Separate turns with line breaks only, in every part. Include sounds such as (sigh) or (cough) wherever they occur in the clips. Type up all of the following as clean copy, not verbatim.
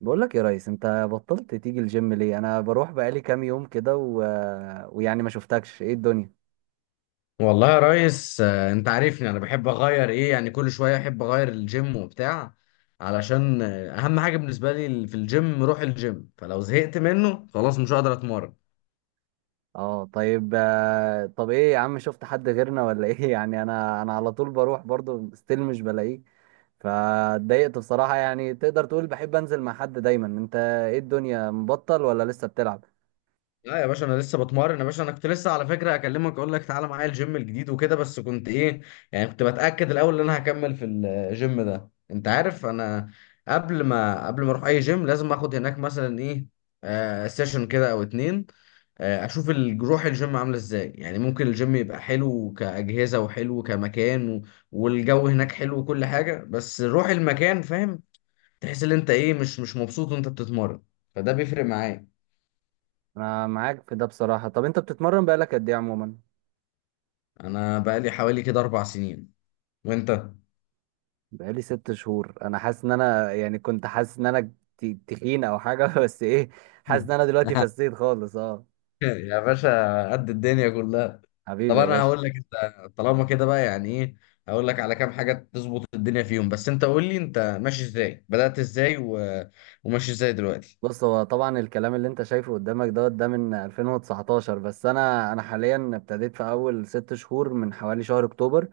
بقول لك يا ريس، انت بطلت تيجي الجيم ليه؟ انا بروح بقالي كام يوم كده و... ويعني ما شفتكش، ايه الدنيا؟
والله يا ريس، انت عارفني انا بحب اغير ايه، يعني كل شويه احب اغير الجيم وبتاع، علشان اهم حاجه بالنسبه لي في الجيم روح الجيم. فلو زهقت منه خلاص مش هقدر اتمرن.
اه طيب طب ايه يا عم، شفت حد غيرنا ولا ايه؟ (laughs) يعني انا على طول بروح برضو ستيل مش بلاقيه. فاتضايقت بصراحة. يعني تقدر تقول بحب انزل مع حد دايما. انت ايه الدنيا، مبطل ولا لسه بتلعب؟
لا يا باشا، انا لسه بتمرن يا باشا. انا كنت لسه على فكره اكلمك اقول لك تعالى معايا الجيم الجديد وكده، بس كنت ايه يعني، كنت بتاكد الاول ان انا هكمل في الجيم ده. انت عارف انا قبل ما اروح اي جيم لازم اخد هناك مثلا ايه، آه سيشن كده او اتنين، آه اشوف روح الجيم عامله ازاي. يعني ممكن الجيم يبقى حلو كاجهزه وحلو كمكان، والجو هناك حلو وكل حاجه، بس روح المكان فاهم. تحس ان انت ايه، مش مبسوط وانت بتتمرن، فده بيفرق معايا.
انا معاك في ده بصراحة. طب انت بتتمرن بقالك قد ايه عموما؟
انا بقالي حوالي كده اربع سنين. وانت؟
بقالي ست شهور. انا حاسس ان انا، يعني كنت حاسس ان انا تخين او حاجه، (laughs) بس ايه، حاسس ان
مم.
انا دلوقتي
(laughs)
فسيت خالص. اه
يا باشا، قد الدنيا كلها. طب
حبيبي يا
انا
باشا.
هقول لك، انت طالما كده بقى يعني ايه، هقول لك على كام حاجه تظبط الدنيا فيهم، بس انت قول لي، انت ماشي ازاي، بدأت ازاي وماشي ازاي دلوقتي.
بص، هو طبعا الكلام اللي انت شايفه قدامك دوت ده من 2019، بس انا حاليا ابتديت في اول ست شهور من حوالي شهر اكتوبر.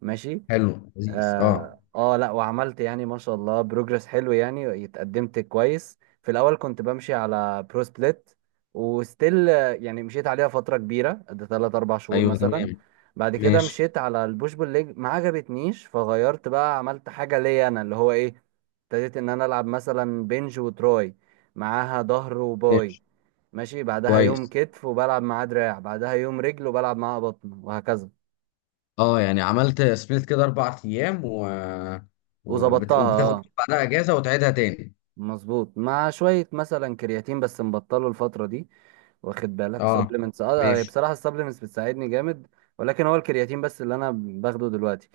ماشي.
حلو، لذيذ، اه.
اه لا، وعملت يعني ما شاء الله بروجرس حلو، يعني اتقدمت كويس. في الاول كنت بمشي على برو سبليت وستيل. يعني مشيت عليها فتره كبيره قد 3 4 شهور
ايوه
مثلا.
تمام.
بعد كده
ماشي.
مشيت على البوش بول ليج، ما عجبتنيش فغيرت بقى، عملت حاجه ليا انا اللي هو ايه، ابتديت ان انا العب مثلا بنج وتراي معاها ظهر وباي.
ماشي.
ماشي، بعدها يوم
كويس.
كتف وبلعب معاه دراع، بعدها يوم رجل وبلعب معاها بطن، وهكذا.
اه يعني عملت سبليت كده اربع ايام،
وظبطتها.
وبتاخد
آه.
بعدها اجازه وتعيدها تاني.
مظبوط، مع شوية مثلا كرياتين، بس مبطله الفترة دي. واخد بالك
اه.
سبلمنتس؟ اه
ماشي.
بصراحة السبلمنتس بتساعدني جامد، ولكن هو الكرياتين بس اللي انا باخده دلوقتي.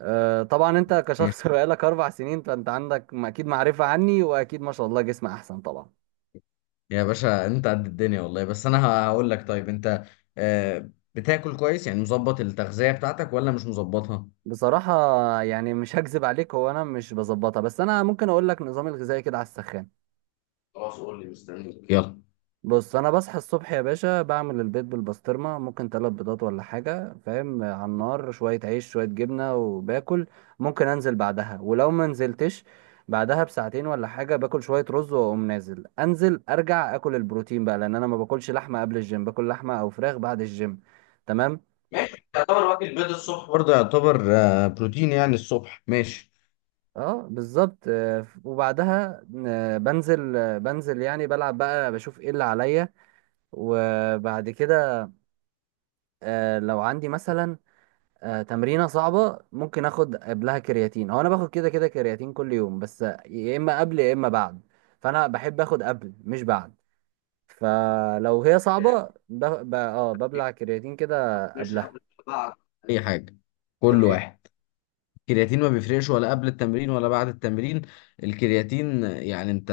آه طبعا انت
ماشي
كشخص، (laughs) بقالك اربع سنين، فانت عندك اكيد معرفة عني، واكيد ما شاء الله جسم احسن طبعا.
يا باشا، انت قد الدنيا والله. بس انا هقول لك، طيب انت آه، بتاكل كويس؟ يعني مظبط التغذية بتاعتك ولا مش مظبطها؟
بصراحة يعني مش هكذب عليك، هو انا مش بظبطها، بس انا ممكن اقول لك نظامي الغذائي كده على السخان.
خلاص قول لي، مستنيك، يلا.
بص، انا بصحى الصبح يا باشا بعمل البيض بالبسطرمه، ممكن تلات بيضات ولا حاجه، فاهم، على النار، شويه عيش شويه جبنه، وباكل. ممكن انزل بعدها، ولو ما نزلتش بعدها بساعتين ولا حاجه باكل شويه رز، واقوم نازل، انزل ارجع اكل البروتين بقى، لان انا ما باكلش لحمه قبل الجيم، باكل لحمه او فراخ بعد الجيم. تمام.
ماشي، يعتبر. واكل بيض الصبح برضه يعتبر بروتين، يعني الصبح ماشي.
اه بالظبط. وبعدها بنزل، يعني بلعب بقى بشوف ايه اللي عليا. وبعد كده لو عندي مثلا تمرينة صعبة، ممكن اخد قبلها كرياتين. هو انا باخد كده كده كرياتين كل يوم، بس يا اما قبل يا اما بعد، فانا بحب اخد قبل مش بعد. فلو هي
آه،
صعبة ب... ب... اه ببلع كرياتين كده
مش
قبلها.
قبل ولا بعد، اي حاجة، كل
ايه
واحد. الكرياتين ما بيفرقش ولا قبل التمرين ولا بعد التمرين. الكرياتين يعني انت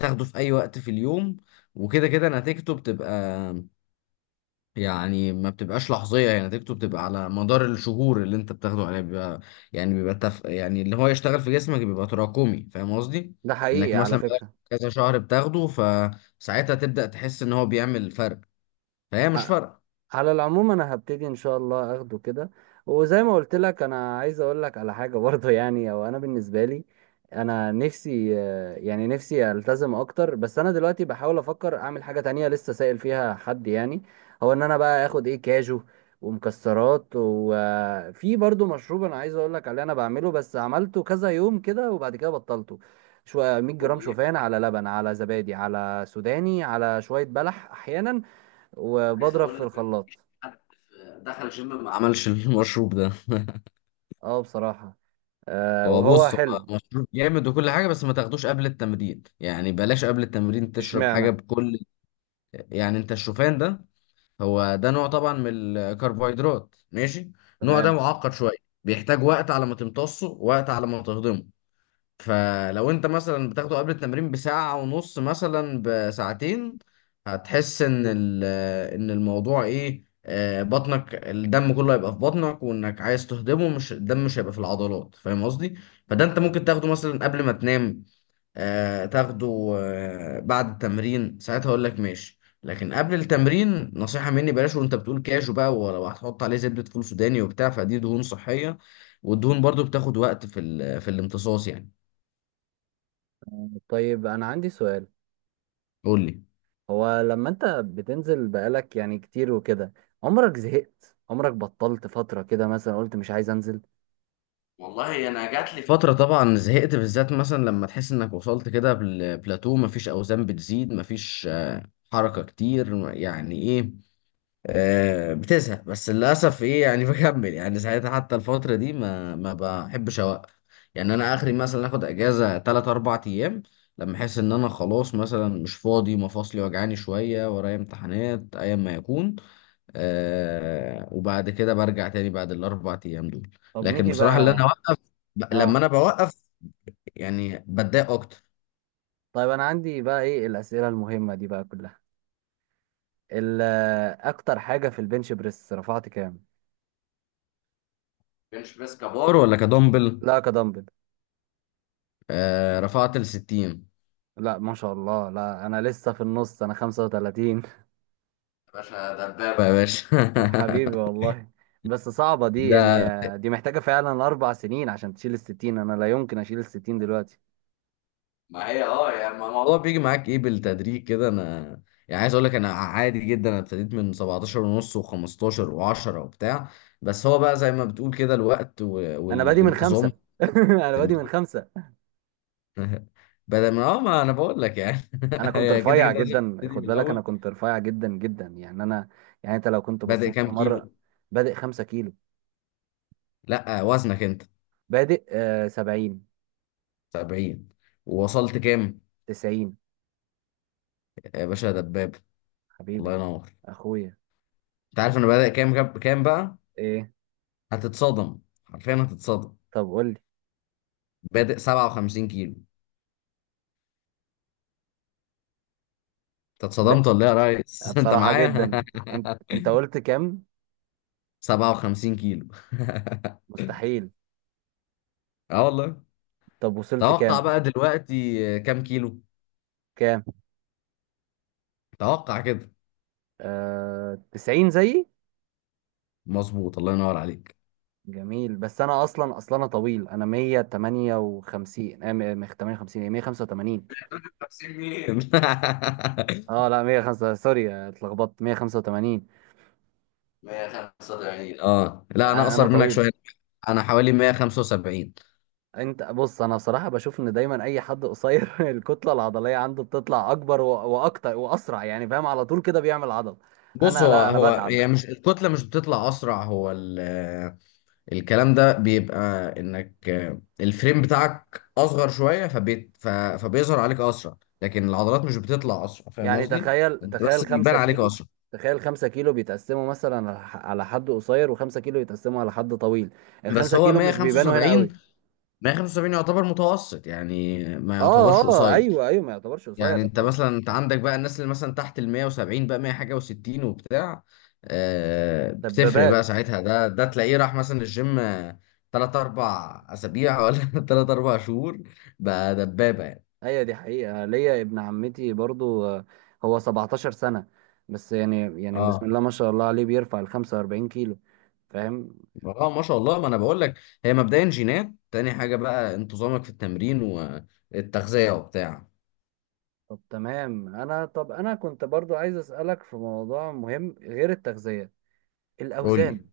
تاخده في اي وقت في اليوم، وكده كده نتيجته بتبقى، يعني ما بتبقاش لحظية. يعني نتيجته بتبقى على مدار الشهور اللي انت بتاخده عليه، بيبقى يعني بيبقى يعني اللي هو يشتغل في جسمك بيبقى تراكمي. فاهم قصدي؟
ده، حقيقي
انك
على
مثلا بقالك
فكرة.
كذا شهر بتاخده، فساعتها تبدأ تحس ان هو بيعمل فرق. فهي مش
آه،
فرق.
على العموم انا هبتدي ان شاء الله اخده كده. وزي ما قلت لك، انا عايز اقول لك على حاجه (laughs) برضه، يعني او انا بالنسبه لي، انا نفسي يعني نفسي التزم اكتر، بس انا دلوقتي بحاول افكر اعمل حاجه تانية لسه سائل فيها حد يعني. هو ان انا بقى اخد ايه، كاجو ومكسرات. وفي برضه مشروب انا عايز اقول لك عليه، انا بعمله بس عملته كذا يوم كده وبعد كده بطلته. شويه 100
قول
جرام
لي ايه.
شوفان، على لبن، على زبادي، على سوداني، على شويه بلح احيانا،
عايز
وبضرب
اقول
في
لك،
الخلاط.
مفيش حد دخل جيم ما عملش المشروب ده. (laughs)
اه بصراحة، آه
هو
وهو
بص، هو
حلو.
مشروب جامد وكل حاجة، بس ما تاخدوش قبل التمرين. يعني بلاش قبل التمرين تشرب حاجة
اشمعنى؟
بكل. يعني انت الشوفان ده، هو ده نوع طبعا من الكربوهيدرات، ماشي. النوع ده
تمام.
معقد شويه، بيحتاج وقت على ما تمتصه، وقت على ما تهضمه. فلو انت مثلا بتاخده قبل التمرين بساعه ونص، مثلا بساعتين، هتحس ان ان الموضوع ايه، بطنك الدم كله هيبقى في بطنك، وانك عايز تهضمه، مش الدم مش هيبقى في العضلات. فاهم قصدي؟ فده انت ممكن تاخده مثلا قبل ما تنام، تاخده بعد التمرين، ساعتها اقول لك ماشي، لكن قبل التمرين نصيحة مني بلاش. وانت بتقول كاجو بقى، ولو هتحط عليه زبدة فول سوداني وبتاع، فدي دهون صحية، والدهون برضو بتاخد وقت في في الامتصاص يعني.
طيب انا عندي سؤال.
قول لي.
هو لما انت بتنزل بقالك يعني كتير وكده، عمرك زهقت؟ عمرك بطلت فترة كده مثلا قلت مش عايز انزل؟
والله انا جات لي فترة طبعا زهقت، بالذات مثلا لما تحس انك وصلت كده بالبلاتو، مفيش اوزان بتزيد، مفيش حركة كتير، يعني ايه، بتزهق. بس للاسف ايه يعني، (laughs) بكمل يعني ساعتها. حتى الفتره دي ما بحبش اوقف. يعني انا اخري مثلا اخد اجازه 3 4 ايام، لما احس ان انا خلاص مثلا مش فاضي، مفاصلي وجعاني شويه، ورايا امتحانات، ايا ما يكون. آه وبعد كده برجع تاني بعد الاربع ايام دول.
طب
لكن
نيجي
بصراحه اللي
بقى.
انا اوقف، لما
اه
انا بوقف يعني بتضايق اكتر.
طيب انا عندي بقى ايه الأسئلة المهمة دي بقى كلها. ال- اكتر حاجة في البنش بريس رفعت كام؟
كانش بس كبار ولا كدمبل؟
لا كدمبل.
آه رفعت ال 60. يا
لا ما شاء الله، لا انا لسه في النص، انا 35.
باشا دبابة يا باشا.
حبيبي والله. بس صعبة
(laughs)
دي
ده،
يعني، دي محتاجة فعلا أربع سنين عشان تشيل الستين. أنا لا يمكن أشيل الستين دلوقتي.
ما هي اه يعني الموضوع بيجي معاك ايه بالتدريج كده. انا يعني عايز اقول لك، انا عادي جدا، انا ابتديت من 17 ونص، و15 و10 وبتاع. بس هو بقى زي ما بتقول كده الوقت
أنا بادي من
والانتظام
خمسة،
في
(laughs) أنا بادي من
التمرين.
خمسة.
(laughs) بدل ما اه، ما انا بقول لك يعني، (laughs)
أنا كنت
هي كده
رفيع
كده لازم
جدا،
تبتدي
خد
من
بالك أنا
الاول.
كنت رفيع جدا جدا، يعني أنا، يعني أنت لو كنت
بادئ
بصيت في
كام
مرة.
كيلو؟
بادئ خمسة كيلو.
لا، وزنك انت
بادئ آه سبعين.
70؟ ووصلت كام؟
تسعين.
يا باشا يا دباب، الله
حبيبي
ينور.
أخويا.
انت عارف انا بادئ كام بقى؟
إيه؟
هتتصدم، حرفيا هتتصدم.
طب قول لي.
بادئ 57 كيلو. انت
ب...
اتصدمت ولا ايه يا ريس؟ (laughs) انت
بصراحة
معايا؟
جدا. أنت قلت كام؟
(laughs) 57 كيلو،
مستحيل.
اه والله.
طب وصلت
توقع
كام؟
بقى دلوقتي كام كيلو.
كام؟
توقع كده.
آه... 90 زيي.
مظبوط، الله ينور عليك.
جميل. بس انا اصلا انا طويل، انا 158 58، ايه، 185.
(laughs) 50 مين. (laughs)
اه لا 105، سوري اتلخبطت، 185.
185، اه لا انا
يعني انا
اقصر منك
طويل.
شويه، انا حوالي 175.
انت بص، انا بصراحة بشوف ان دايما اي حد قصير (laughs) الكتلة العضلية عنده بتطلع اكبر واكتر واسرع، يعني فاهم، على طول كده بيعمل عضل.
بص
انا
هو،
لا، انا
هو
بتعب.
هي مش الكتله مش بتطلع اسرع. هو الكلام ده بيبقى انك الفريم بتاعك اصغر شويه، فبيت فبيظهر عليك اسرع، لكن العضلات مش بتطلع اسرع. فاهم
يعني
قصدي؟
تخيل،
انت بس
تخيل 5
بيبان عليك
كيلو
اسرع.
تخيل 5 كيلو بيتقسموا مثلا على على حد قصير، و5 كيلو يتقسموا على حد طويل. ال
بس
5
هو
كيلو مش بيبانوا هنا.
175. 175 يعتبر متوسط، يعني ما
اه
يعتبرش
اه
قصير.
ايوه ايوه، ما يعتبرش قصير،
يعني
انا
انت
قلت.
مثلا، انت
آه،
عندك بقى الناس اللي مثلا تحت ال 170، بقى 100 حاجه و60 وبتاع، بتفرق بقى
دبابات.
ساعتها. ده تلاقيه راح مثلا الجيم، تلات اربع اسابيع ولا (laughs) تلات اربع شهور، بقى دبابه يعني.
هي دي حقيقه. ليا ابن عمتي برضو، هو 17 سنه، بس يعني يعني بسم
اه
الله ما شاء الله عليه، بيرفع ال 45 كيلو، فاهم.
اه ما شاء الله، ما انا بقول لك، هي مبدئيا جينات، تاني حاجه بقى انتظامك في التمرين والتغذيه وبتاع.
طب تمام. انا طب انا كنت برضو عايز اسالك في موضوع مهم غير التغذيه،
قول
الاوزان.
لي.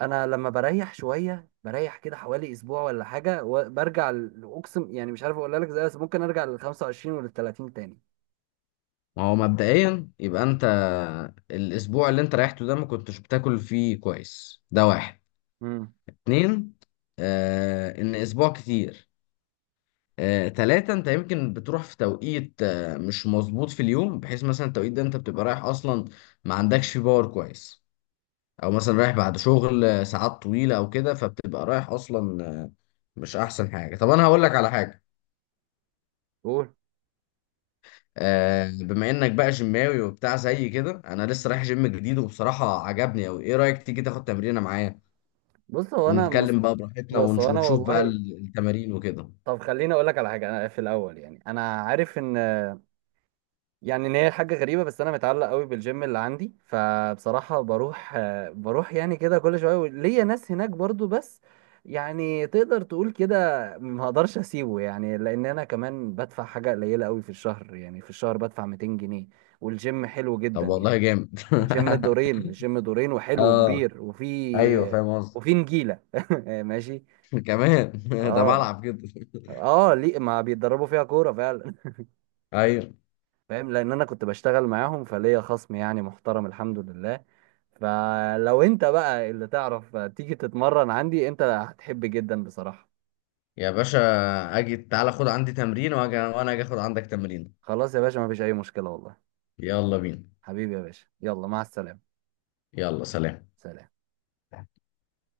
انا لما بريح شويه، بريح كده حوالي اسبوع ولا حاجه، وبرجع اقسم يعني مش عارف اقول لك ازاي، بس ممكن ارجع لل 25 ولل 30 تاني.
ما هو مبدئيا يبقى انت، الاسبوع اللي انت ريحته ده ما كنتش بتاكل فيه كويس، ده واحد.
امم
اتنين، آه ان اسبوع كتير. آه تلاته، انت يمكن بتروح في توقيت آه مش مظبوط في اليوم، بحيث مثلا التوقيت ده انت بتبقى رايح اصلا ما عندكش فيه باور كويس، او مثلا رايح بعد شغل ساعات طويله او كده، فبتبقى رايح اصلا مش احسن حاجه. طب انا هقول لك على حاجه،
قول.
آه بما انك بقى جيماوي وبتاع زي كده، انا لسه رايح جيم جديد وبصراحه عجبني اوي. ايه رايك تيجي تاخد تمرينه معايا،
بص هو انا،
ونتكلم بقى براحتنا
بص هو انا
ونشوف بقى
والله،
التمارين وكده.
طب خليني اقول لك على حاجه. انا في الاول يعني، انا عارف ان، يعني ان هي حاجه غريبه، بس انا متعلق قوي بالجيم اللي عندي. فبصراحه بروح بروح يعني كده كل شويه، ليا ناس هناك برضو، بس يعني تقدر تقول كده ما اقدرش اسيبه، يعني لان انا كمان بدفع حاجه قليله قوي في الشهر، يعني في الشهر بدفع 200 جنيه، والجيم حلو جدا
طب والله
يعني.
جامد.
الجيم
(laughs)
دورين، الجيم دورين وحلو
اه
وكبير،
ايوه
وفي
فاهم قصدي.
وفي نجيله. (laughs) ماشي
(laughs) كمان، (laughs) ده
اه
بلعب كده.
اه. ليه ما بيتدربوا فيها كوره فعلا.
ايوه
(laughs) فاهم، لان انا كنت بشتغل معاهم فليا خصم يعني محترم الحمد لله. فلو انت بقى اللي تعرف تيجي تتمرن عندي، انت هتحب جدا بصراحه.
يا باشا، اجي تعالى خد عندي تمرين واجي، وانا اجي اخد عندك تمرين.
خلاص يا باشا، ما فيش اي مشكله والله.
يلا بينا.
حبيبي يا باشا، يلا مع السلامه.
يلا سلام.
سلام.